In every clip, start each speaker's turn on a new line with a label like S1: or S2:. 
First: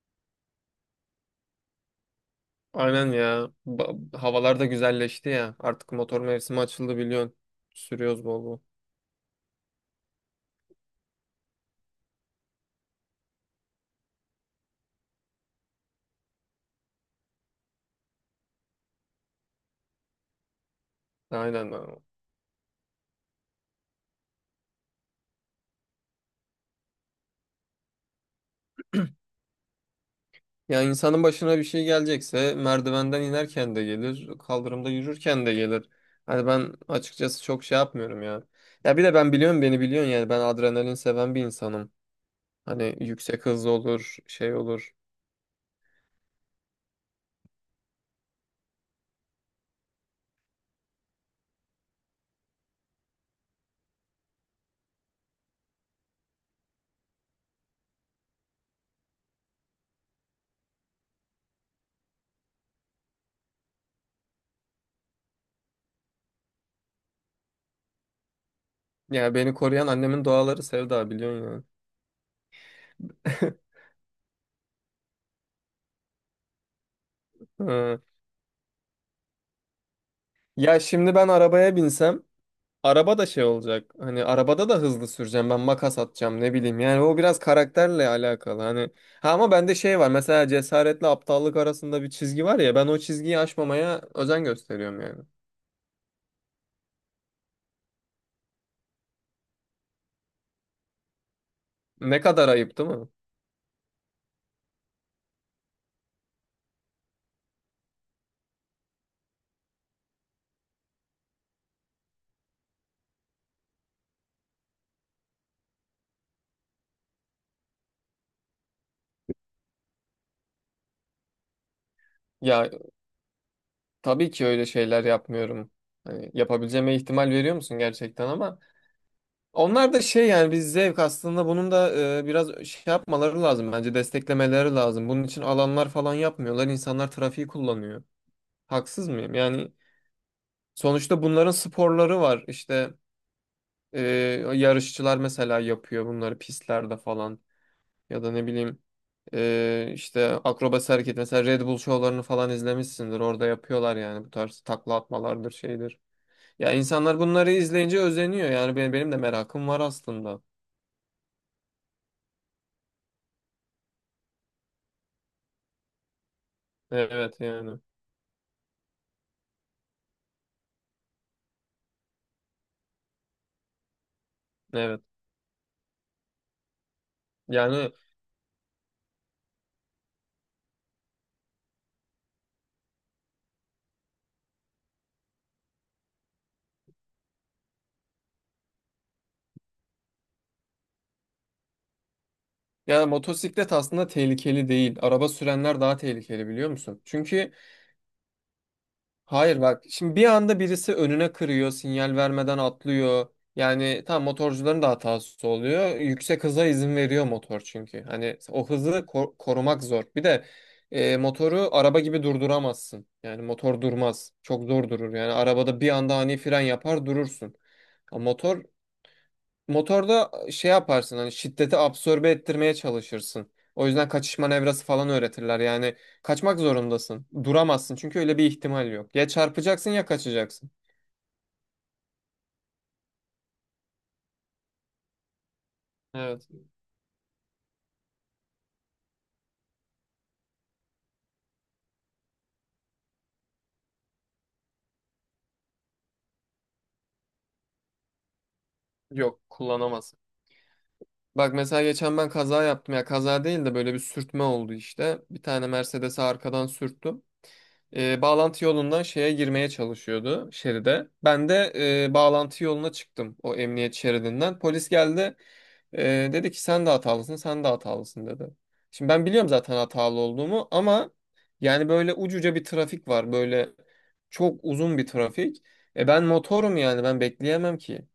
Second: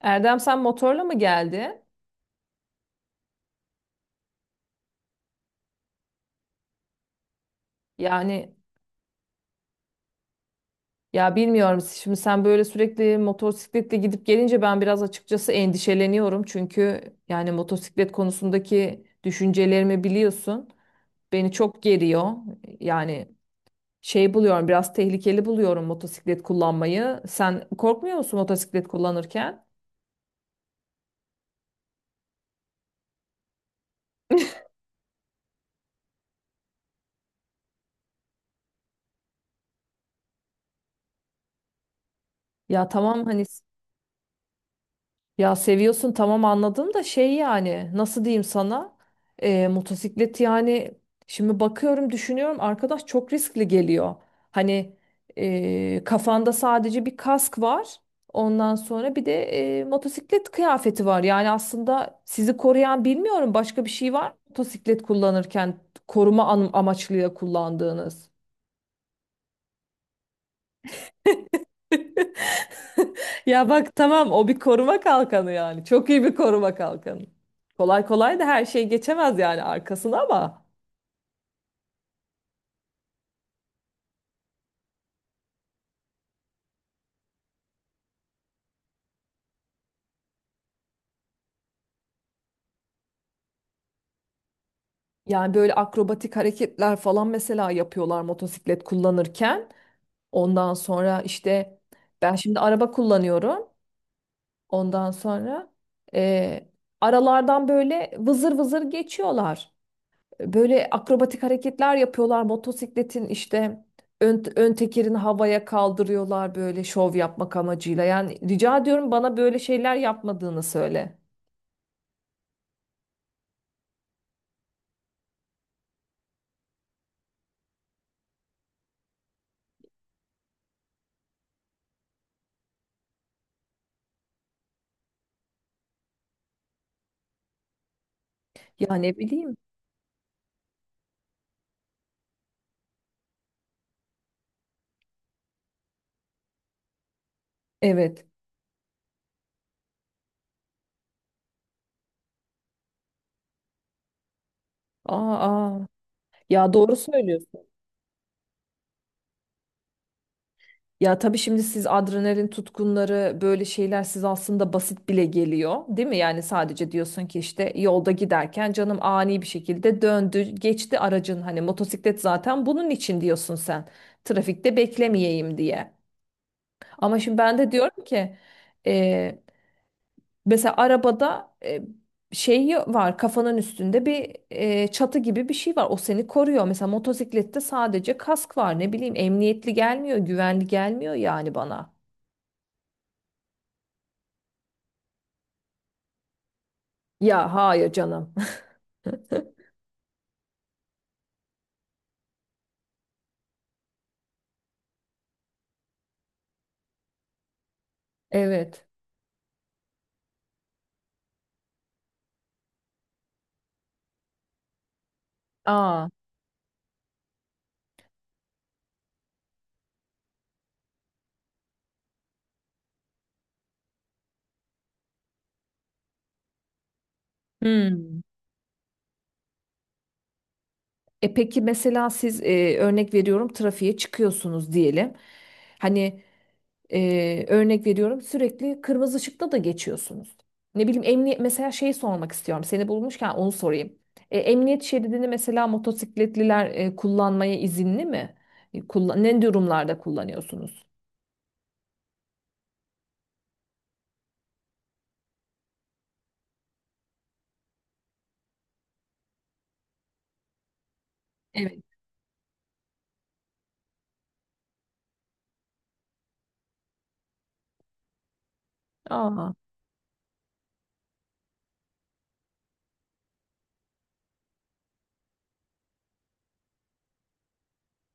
S1: Erdem sen motorla mı geldi?
S2: Aynen ya. Havalar da güzelleşti ya. Artık motor mevsimi açıldı biliyorsun. Sürüyoruz bol
S1: Yani
S2: bol.
S1: ya bilmiyorum, şimdi sen böyle sürekli motosikletle gidip gelince ben biraz açıkçası endişeleniyorum. Çünkü yani motosiklet konusundaki düşüncelerimi biliyorsun. Beni
S2: Aynen
S1: çok
S2: abi.
S1: geriyor. Yani şey buluyorum, biraz tehlikeli buluyorum motosiklet kullanmayı. Sen korkmuyor musun motosiklet kullanırken?
S2: Ya insanın başına bir şey gelecekse merdivenden inerken de gelir, kaldırımda yürürken de gelir. Hani ben açıkçası çok şey yapmıyorum ya. Ya bir de ben biliyorum, beni biliyorsun, yani ben adrenalin seven bir insanım.
S1: Ya
S2: Hani
S1: tamam hani,
S2: yüksek hız olur, şey olur.
S1: ya seviyorsun tamam anladım da şey yani nasıl diyeyim sana. Motosiklet yani şimdi bakıyorum düşünüyorum arkadaş çok riskli geliyor. Hani kafanda sadece bir kask var, ondan sonra bir de motosiklet kıyafeti var. Yani aslında sizi koruyan bilmiyorum başka bir şey var mı motosiklet kullanırken koruma amaçlı kullandığınız?
S2: Ya beni koruyan annemin duaları Sevda, biliyorsun yani.
S1: Ya bak tamam, o bir koruma kalkanı yani. Çok iyi bir koruma kalkanı.
S2: Hı.
S1: Kolay kolay da her şey geçemez yani arkasına ama.
S2: Ya şimdi ben arabaya binsem, araba da şey olacak. Hani arabada da hızlı süreceğim. Ben makas atacağım, ne bileyim. Yani o biraz karakterle alakalı. Hani ha, ama bende şey var. Mesela cesaretle aptallık arasında bir çizgi var ya. Ben o çizgiyi aşmamaya özen gösteriyorum yani.
S1: Yani böyle akrobatik hareketler falan mesela yapıyorlar motosiklet kullanırken. Ondan sonra işte
S2: Ne
S1: ben
S2: kadar
S1: şimdi
S2: ayıp, değil
S1: araba
S2: mi?
S1: kullanıyorum. Ondan sonra e, aralardan böyle vızır vızır geçiyorlar. Böyle akrobatik hareketler yapıyorlar. Motosikletin işte ön tekerini havaya kaldırıyorlar böyle şov yapmak amacıyla. Yani rica ediyorum bana böyle şeyler yapmadığını söyle.
S2: Ya tabii ki öyle şeyler yapmıyorum. Hani yapabileceğime ihtimal veriyor musun gerçekten? Ama onlar da şey, yani biz zevk, aslında bunun da biraz şey yapmaları lazım bence, desteklemeleri lazım. Bunun için alanlar falan yapmıyorlar. İnsanlar trafiği kullanıyor.
S1: Ya
S2: Haksız
S1: ne
S2: mıyım
S1: bileyim.
S2: yani? Sonuçta bunların sporları var. İşte e, yarışçılar mesela yapıyor bunları pistlerde falan. Ya
S1: Evet.
S2: da ne bileyim, işte akrobasi hareket, mesela Red Bull şovlarını falan izlemişsindir. Orada yapıyorlar yani, bu tarz takla
S1: Aa,
S2: atmalardır,
S1: aa.
S2: şeydir. Ya
S1: Ya doğru
S2: insanlar bunları
S1: söylüyorsun.
S2: izleyince özeniyor. Yani benim de merakım var aslında.
S1: Ya tabii şimdi siz adrenalin tutkunları böyle şeyler siz aslında basit bile geliyor, değil mi? Yani sadece diyorsun ki
S2: Evet
S1: işte
S2: yani.
S1: yolda giderken canım ani bir şekilde döndü, geçti aracın, hani motosiklet zaten bunun için diyorsun sen. Trafikte
S2: Evet.
S1: beklemeyeyim diye. Ama şimdi ben de
S2: Yani
S1: diyorum ki, e, mesela arabada şeyi var, kafanın üstünde bir çatı gibi bir şey var. O seni koruyor. Mesela motosiklette sadece kask var. Ne bileyim emniyetli gelmiyor, güvenli gelmiyor yani bana.
S2: ya motosiklet aslında tehlikeli değil. Araba sürenler daha tehlikeli, biliyor musun? Çünkü
S1: Ya hayır canım.
S2: hayır bak, şimdi bir anda birisi önüne kırıyor, sinyal vermeden atlıyor. Yani tam motorcuların da hatası oluyor. Yüksek hıza izin veriyor motor çünkü. Hani o
S1: Evet.
S2: hızı korumak zor. Bir de motoru araba gibi durduramazsın. Yani motor durmaz. Çok zor durur. Yani arabada bir
S1: Aa.
S2: anda ani fren yapar, durursun. Ama motor, motorda şey yaparsın, hani şiddeti absorbe ettirmeye çalışırsın. O yüzden kaçış manevrası falan öğretirler. Yani kaçmak zorundasın. Duramazsın çünkü
S1: Hmm.
S2: öyle bir ihtimal yok. Ya çarpacaksın ya kaçacaksın.
S1: E peki mesela siz, örnek veriyorum, trafiğe çıkıyorsunuz diyelim. Hani
S2: Evet.
S1: örnek veriyorum sürekli kırmızı ışıkta da geçiyorsunuz. Ne bileyim emniyet mesela şey sormak istiyorum. Seni bulmuşken onu sorayım. E, emniyet şeridini mesela motosikletliler kullanmaya izinli mi? E,
S2: Yok,
S1: ne durumlarda
S2: kullanamazsın.
S1: kullanıyorsunuz?
S2: Bak mesela geçen ben kaza yaptım ya, kaza değil de böyle bir sürtme oldu işte. Bir tane Mercedes'e arkadan sürttüm. Bağlantı yolundan şeye girmeye çalışıyordu, şeride. Ben de
S1: Evet.
S2: bağlantı yoluna çıktım o emniyet şeridinden. Polis geldi, dedi ki sen de hatalısın, sen de hatalısın dedi. Şimdi ben biliyorum
S1: Aa,
S2: zaten hatalı olduğumu, ama yani böyle ucuca bir trafik var, böyle çok uzun bir trafik. E ben motorum, yani ben bekleyemem ki.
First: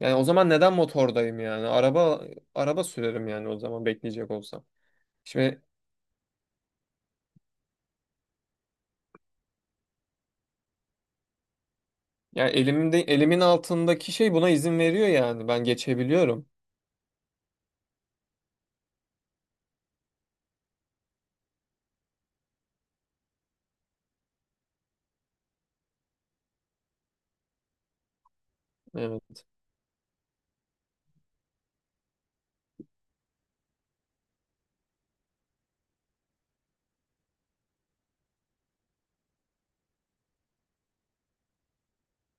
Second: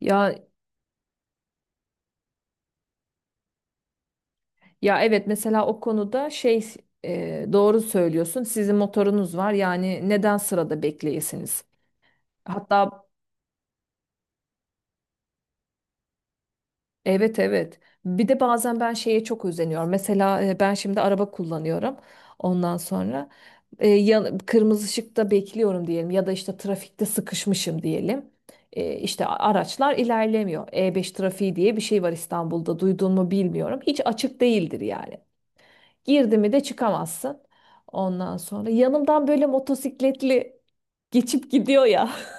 S2: Yani o
S1: ya
S2: zaman neden motordayım yani? Araba sürerim yani o zaman, bekleyecek olsam.
S1: ya evet,
S2: Şimdi
S1: mesela o konuda şey, doğru söylüyorsun. Sizin motorunuz var yani neden sırada bekleyesiniz?
S2: ya elimde,
S1: Hatta
S2: elimin altındaki şey buna izin veriyor yani. Ben geçebiliyorum.
S1: evet, evet. Bir de bazen ben şeye çok özeniyorum. Mesela ben şimdi araba kullanıyorum. Ondan sonra kırmızı ışıkta bekliyorum diyelim ya da işte trafikte sıkışmışım diyelim. E, işte
S2: Evet.
S1: araçlar ilerlemiyor. E5 trafiği diye bir şey var İstanbul'da. Duydun mu bilmiyorum. Hiç açık değildir yani. Girdi mi de çıkamazsın. Ondan sonra yanımdan böyle motosikletli geçip gidiyor ya.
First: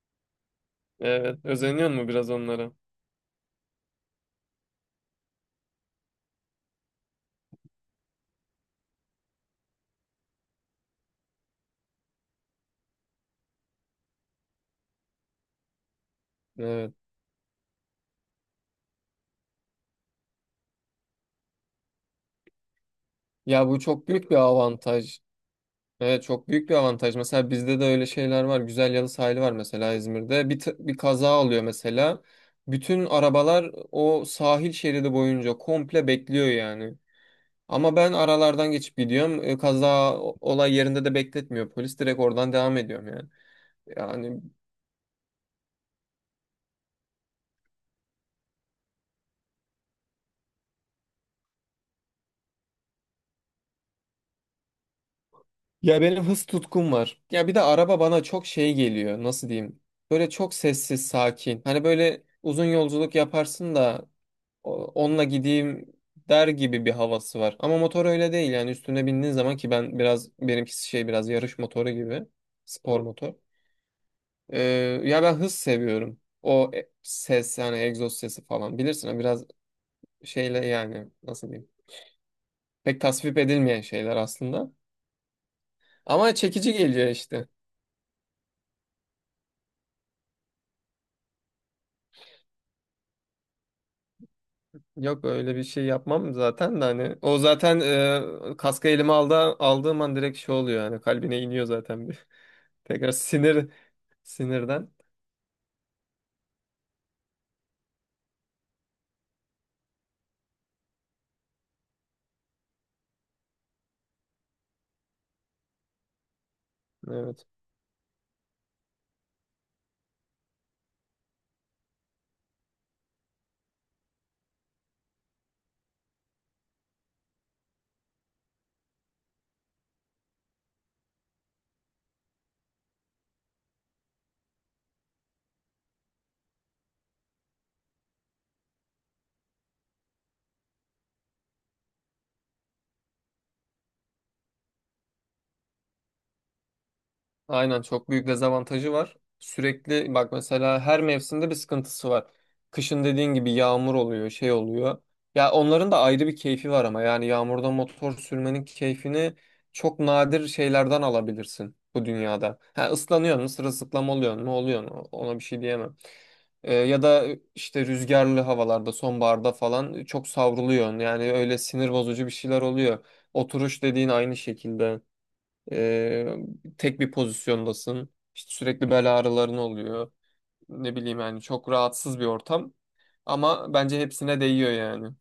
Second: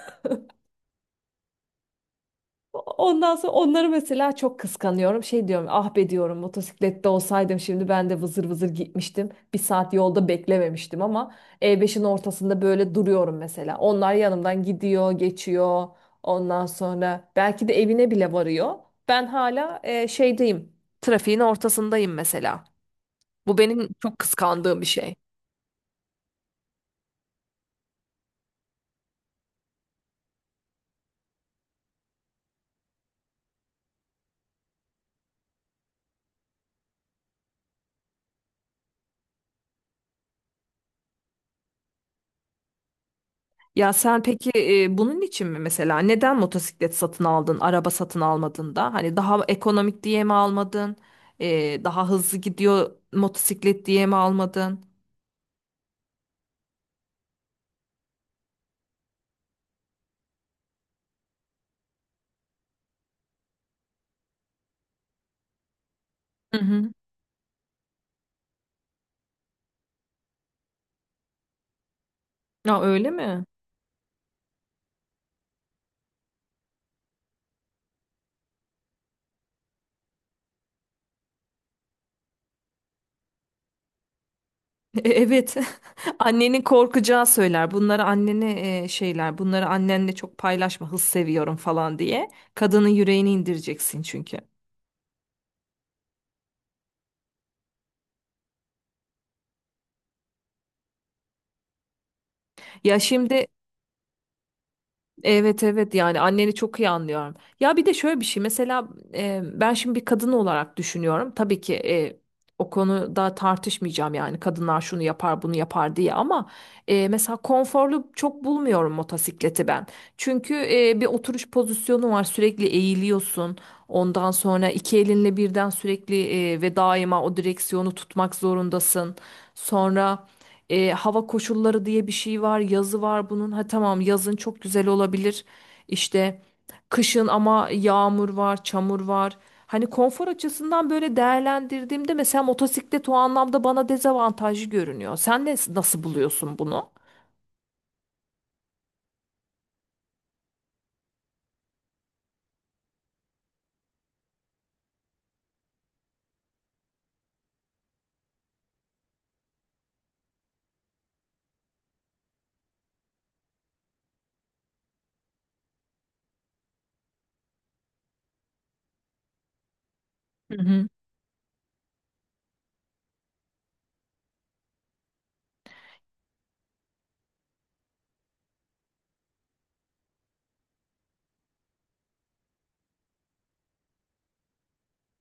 S2: Evet. Özeniyor mu biraz onlara?
S1: Ondan sonra onları mesela çok kıskanıyorum. Şey diyorum, ah be diyorum motosiklette olsaydım şimdi ben de vızır vızır gitmiştim, bir saat yolda beklememiştim. Ama E5'in ortasında böyle duruyorum mesela. Onlar yanımdan gidiyor, geçiyor. Ondan
S2: Evet.
S1: sonra belki de evine bile varıyor. Ben hala şeydeyim. Trafiğin ortasındayım mesela. Bu
S2: Ya bu
S1: benim
S2: çok
S1: çok
S2: büyük bir
S1: kıskandığım bir şey.
S2: avantaj. Evet, çok büyük bir avantaj. Mesela bizde de öyle şeyler var. Güzel Yalı sahili var mesela İzmir'de. Bir, bir kaza oluyor mesela. Bütün arabalar o sahil şeridi boyunca komple bekliyor yani. Ama ben aralardan geçip gidiyorum. E, kaza olay yerinde de bekletmiyor. Polis, direkt oradan devam ediyorum yani.
S1: Ya sen
S2: Yani
S1: peki, bunun için mi mesela neden motosiklet satın aldın, araba satın almadın da? Hani daha ekonomik diye mi almadın? E, daha hızlı gidiyor motosiklet diye mi almadın?
S2: ya benim hız tutkum var. Ya bir de araba bana çok şey geliyor. Nasıl diyeyim? Böyle çok sessiz, sakin. Hani böyle uzun yolculuk yaparsın da onunla gideyim der
S1: Hı
S2: gibi bir
S1: hı.
S2: havası var. Ama motor öyle değil yani, üstüne bindiğin zaman. Ki ben biraz, benimkisi şey, biraz yarış motoru gibi.
S1: Ya
S2: Spor
S1: öyle
S2: motor.
S1: mi?
S2: Ee, ya ben hız seviyorum. O ses, yani egzoz sesi falan bilirsin, o biraz şeyle, yani nasıl diyeyim? Pek tasvip edilmeyen şeyler aslında.
S1: E, evet.
S2: Ama
S1: Annenin
S2: çekici geliyor
S1: korkacağı
S2: işte.
S1: söyler. Bunları annene şeyler. Bunları annenle çok paylaşma. Hız seviyorum falan diye. Kadının yüreğini indireceksin çünkü.
S2: Yok, öyle bir şey yapmam zaten de hani, o zaten kaskı elime aldı, aldığım an direkt şey oluyor yani, kalbine iniyor zaten bir
S1: Ya
S2: tekrar
S1: şimdi
S2: sinir, sinirden.
S1: evet, evet, yani anneni çok iyi anlıyorum. Ya bir de şöyle bir şey mesela, ben şimdi bir kadın olarak düşünüyorum. Tabii ki o konuda tartışmayacağım, yani kadınlar şunu yapar bunu yapar diye, ama mesela
S2: Evet.
S1: konforlu çok bulmuyorum motosikleti ben. Çünkü bir oturuş pozisyonu var, sürekli eğiliyorsun. Ondan sonra iki elinle birden sürekli ve daima o direksiyonu tutmak zorundasın. Sonra. Hava koşulları diye bir şey var, yazı var bunun. Ha tamam, yazın çok güzel olabilir. İşte kışın ama yağmur var, çamur var. Hani konfor açısından böyle değerlendirdiğimde mesela motosiklet o anlamda bana dezavantajlı görünüyor. Sen ne, nasıl buluyorsun bunu?
S2: Aynen çok büyük dezavantajı var. Sürekli bak, mesela her mevsimde bir sıkıntısı var. Kışın dediğin gibi yağmur oluyor, şey oluyor. Ya onların da ayrı bir keyfi var ama, yani yağmurda motor sürmenin keyfini çok nadir şeylerden alabilirsin bu dünyada. Ha ıslanıyor mu, sırılsıklam oluyor mu, oluyor mu? Ona bir şey diyemem. Ya da işte rüzgarlı havalarda, sonbaharda falan çok
S1: Hı hı.
S2: savruluyorsun. Yani öyle sinir bozucu bir şeyler oluyor. Oturuş dediğin aynı şekilde. Ee, tek bir pozisyondasın. İşte sürekli bel ağrıların oluyor. Ne bileyim yani, çok rahatsız bir ortam. Ama bence hepsine değiyor yani.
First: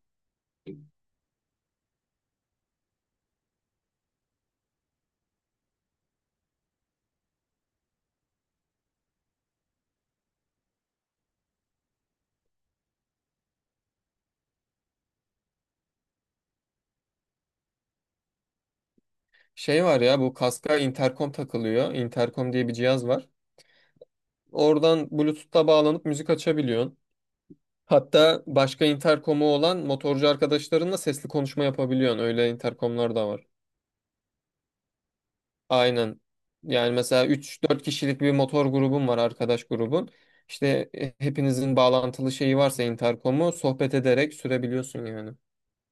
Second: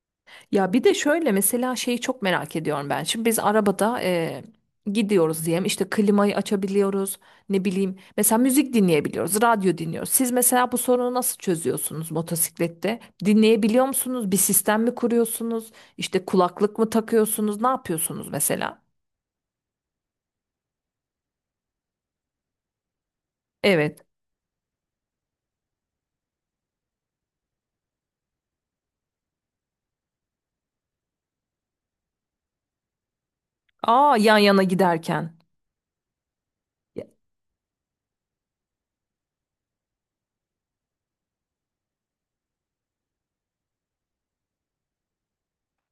S1: Ya bir de şöyle mesela şeyi çok merak ediyorum ben. Şimdi biz arabada gidiyoruz diyelim, işte klimayı açabiliyoruz, ne bileyim mesela müzik dinleyebiliyoruz, radyo dinliyoruz. Siz mesela bu sorunu nasıl çözüyorsunuz motosiklette? Dinleyebiliyor musunuz? Bir sistem mi kuruyorsunuz? İşte kulaklık mı takıyorsunuz? Ne yapıyorsunuz mesela?
S2: Şey var ya, bu kaska interkom takılıyor. Interkom diye bir cihaz var.
S1: Evet.
S2: Oradan Bluetooth'ta bağlanıp müzik açabiliyorsun. Hatta başka interkomu olan motorcu arkadaşlarınla sesli konuşma yapabiliyorsun. Öyle interkomlar da var.
S1: Aa, yan yana giderken.
S2: Aynen. Yani mesela üç dört kişilik bir motor grubun var, arkadaş grubun. İşte hepinizin bağlantılı şeyi varsa, interkomu sohbet ederek sürebiliyorsun yani.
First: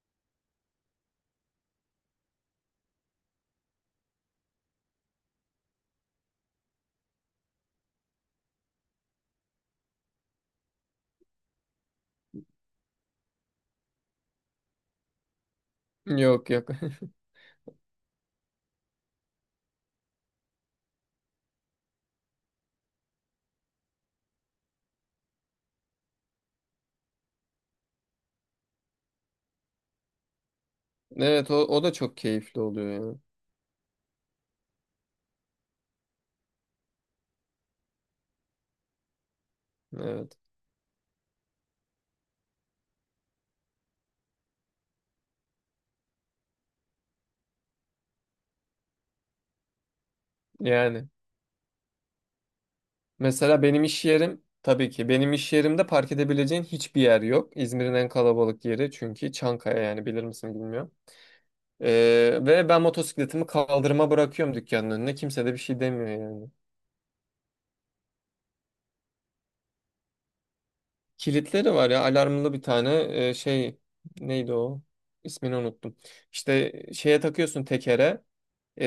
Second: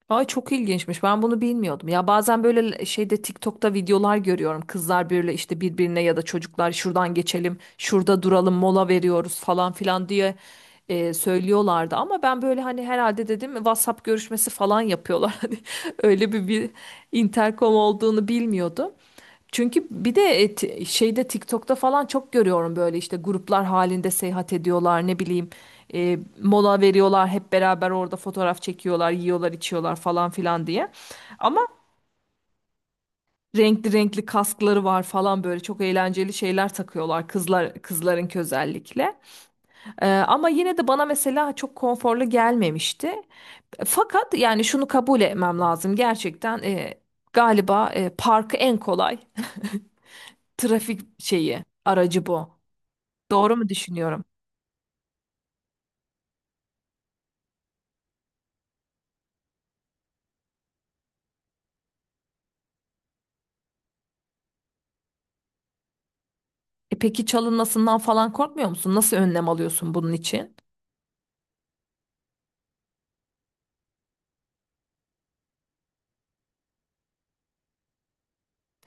S1: Ay çok ilginçmiş. Ben bunu bilmiyordum. Ya bazen böyle şeyde TikTok'ta videolar görüyorum. Kızlar böyle işte birbirine ya da çocuklar şuradan geçelim, şurada duralım, mola veriyoruz falan filan diye söylüyorlardı. Ama ben böyle hani herhalde dedim WhatsApp görüşmesi falan yapıyorlar. Hani öyle bir,
S2: Yok yok.
S1: bir intercom olduğunu bilmiyordum. Çünkü bir de şeyde TikTok'ta falan çok görüyorum, böyle işte gruplar halinde seyahat ediyorlar, ne bileyim mola veriyorlar, hep beraber orada fotoğraf çekiyorlar, yiyorlar içiyorlar falan filan diye.
S2: Evet, o,
S1: Ama
S2: o da çok keyifli oluyor yani.
S1: renkli renkli kaskları var falan, böyle çok eğlenceli şeyler takıyorlar kızların özellikle. E,
S2: Evet.
S1: ama yine de bana mesela çok konforlu gelmemişti. Fakat yani şunu kabul etmem lazım gerçekten, galiba parkı en kolay.
S2: Yani
S1: Trafik şeyi, aracı bu. Doğru
S2: mesela
S1: mu
S2: benim iş
S1: düşünüyorum?
S2: yerim, tabii ki benim iş yerimde park edebileceğin hiçbir yer yok. İzmir'in en kalabalık yeri çünkü Çankaya, yani bilir misin bilmiyorum. Ve ben motosikletimi kaldırıma bırakıyorum, dükkanın önüne. Kimse de bir şey demiyor yani.
S1: E peki çalınmasından falan korkmuyor musun? Nasıl önlem alıyorsun bunun için?
S2: Kilitleri var ya, alarmlı bir tane şey, neydi o, ismini unuttum. İşte şeye takıyorsun, tekere,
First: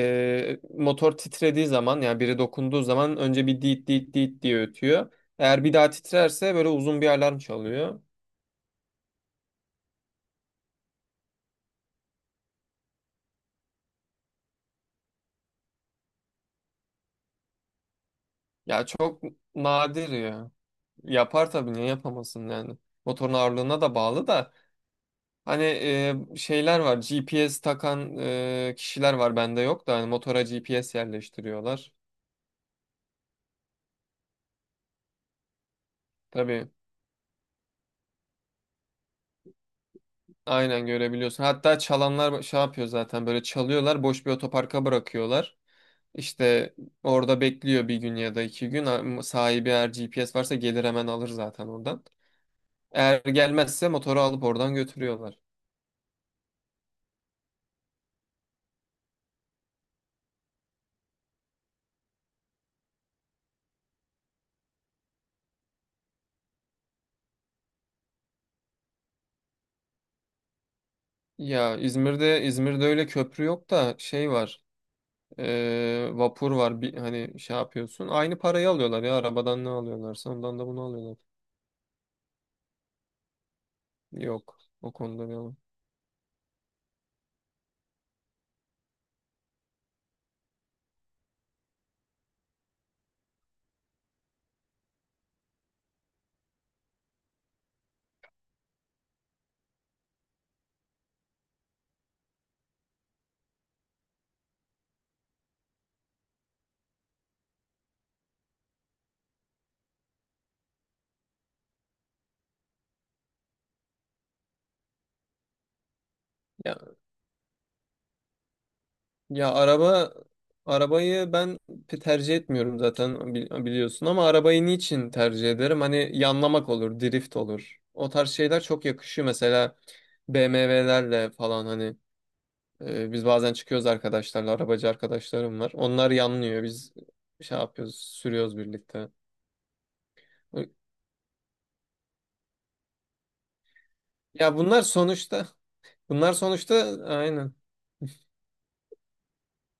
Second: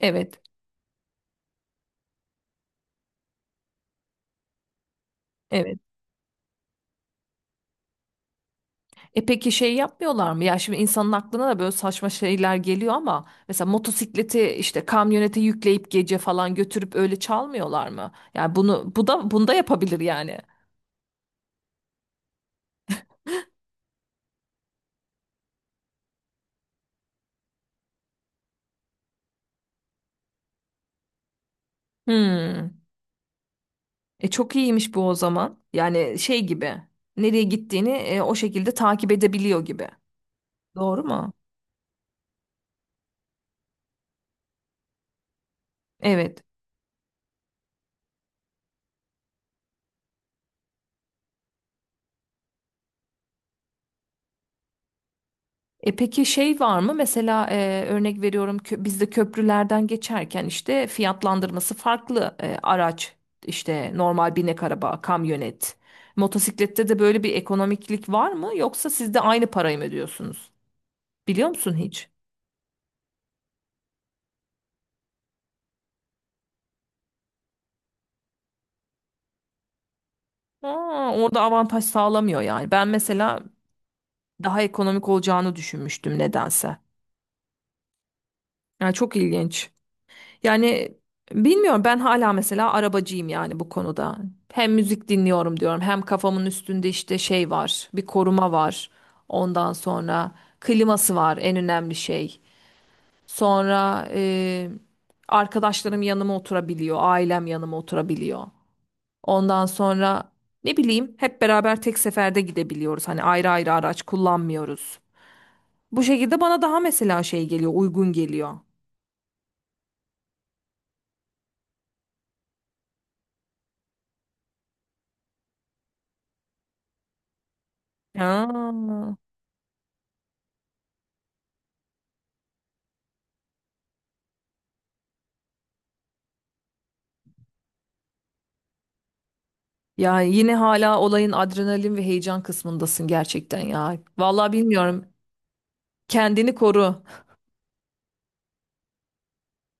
S1: Evet,
S2: motor titrediği zaman, yani biri dokunduğu zaman önce bir diit diit diit diye ötüyor. Eğer bir
S1: evet.
S2: daha titrerse böyle uzun bir alarm çalıyor.
S1: E peki şey yapmıyorlar mı? Ya şimdi insanın aklına da böyle saçma şeyler geliyor ama, mesela motosikleti işte kamyonete yükleyip gece falan götürüp öyle çalmıyorlar mı? Yani
S2: Ya
S1: bunu bu
S2: çok
S1: da bunda yapabilir
S2: nadir
S1: yani.
S2: ya. Yapar tabii, niye yapamasın yani. Motorun ağırlığına da bağlı da, hani şeyler var, GPS takan kişiler var, bende yok da, hani motora GPS yerleştiriyorlar.
S1: Hmm. E çok iyiymiş bu o zaman. Yani şey
S2: Tabii,
S1: gibi, nereye gittiğini o şekilde takip edebiliyor gibi.
S2: aynen
S1: Doğru mu?
S2: görebiliyorsun. Hatta çalanlar şey yapıyor zaten, böyle çalıyorlar, boş bir otoparka bırakıyorlar.
S1: Evet.
S2: İşte orada bekliyor bir gün ya da iki gün. Sahibi eğer GPS varsa gelir hemen alır zaten oradan. Eğer gelmezse motoru alıp oradan götürüyorlar.
S1: E peki şey var mı? Mesela örnek veriyorum, bizde köprülerden geçerken işte fiyatlandırması farklı. Araç işte, normal binek araba, kamyonet. Motosiklette de böyle bir ekonomiklik var mı? Yoksa siz de aynı parayı mı ödüyorsunuz? Biliyor musun
S2: Ya
S1: hiç?
S2: İzmir'de öyle köprü yok da, şey var, vapur var. Bir, hani şey yapıyorsun. Aynı parayı alıyorlar, ya arabadan ne alıyorlarsa ondan da bunu
S1: Aa,
S2: alıyorlar.
S1: orada avantaj sağlamıyor yani. Ben mesela
S2: Yok,
S1: daha
S2: o
S1: ekonomik
S2: konuda bir,
S1: olacağını düşünmüştüm nedense. Yani çok ilginç. Yani bilmiyorum, ben hala mesela arabacıyım yani bu konuda. Hem müzik dinliyorum diyorum, hem kafamın üstünde işte şey var, bir koruma var. Ondan sonra kliması var, en önemli şey. Sonra arkadaşlarım yanıma oturabiliyor, ailem yanıma oturabiliyor. Ondan sonra ne bileyim hep beraber tek seferde gidebiliyoruz. Hani ayrı ayrı araç kullanmıyoruz. Bu şekilde bana daha
S2: ya,
S1: mesela şey geliyor, uygun geliyor.
S2: ya arabayı ben tercih etmiyorum zaten, biliyorsun, ama arabayı niçin tercih ederim? Hani yanlamak olur, drift olur. O tarz
S1: Ha.
S2: şeyler çok yakışıyor mesela BMW'lerle falan, hani biz bazen çıkıyoruz arkadaşlarla, arabacı arkadaşlarım var. Onlar yanlıyor. Biz şey yapıyoruz, sürüyoruz birlikte.
S1: Yani yine hala olayın adrenalin ve heyecan kısmındasın gerçekten ya. Vallahi
S2: Ya bunlar
S1: bilmiyorum.
S2: sonuçta,
S1: Kendini koru.
S2: aynen.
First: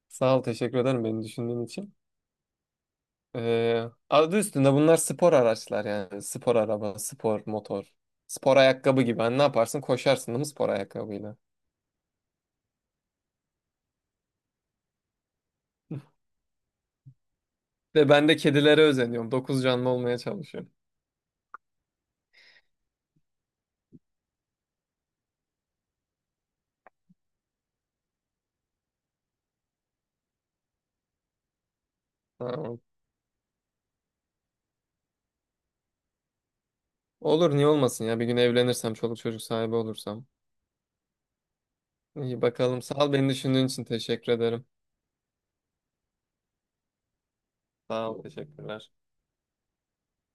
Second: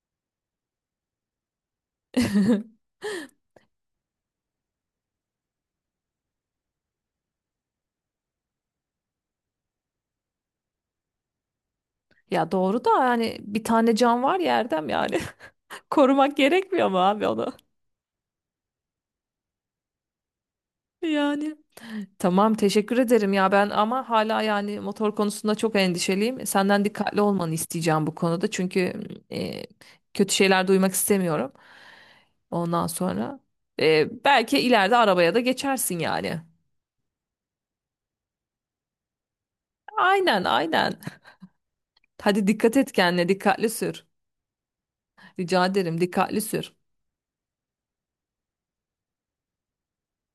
S2: Sağ ol, teşekkür ederim beni düşündüğün için. Ee, adı üstünde bunlar spor araçlar yani. Spor araba, spor motor, spor ayakkabı gibi. Hani ne yaparsın? Koşarsın değil mi spor ayakkabıyla?
S1: Ya doğru da, yani bir tane can var ya Erdem yani. Korumak gerekmiyor mu abi onu?
S2: Ve ben de kedilere özeniyorum. Dokuz canlı olmaya çalışıyorum.
S1: Yani. Tamam teşekkür ederim ya, ben ama hala yani motor konusunda çok endişeliyim. Senden dikkatli olmanı isteyeceğim bu konuda. Çünkü e, kötü şeyler duymak istemiyorum.
S2: Tamam.
S1: Ondan sonra belki ileride arabaya da geçersin yani.
S2: Olur, niye olmasın ya. Bir gün evlenirsem, çoluk çocuk sahibi olursam.
S1: Aynen, aynen.
S2: İyi
S1: Hadi dikkat
S2: bakalım.
S1: et
S2: Sağ ol,
S1: kendine,
S2: beni düşündüğün
S1: dikkatli
S2: için
S1: sür.
S2: teşekkür ederim.
S1: Rica ederim, dikkatli sür.
S2: Sağ ol, teşekkürler.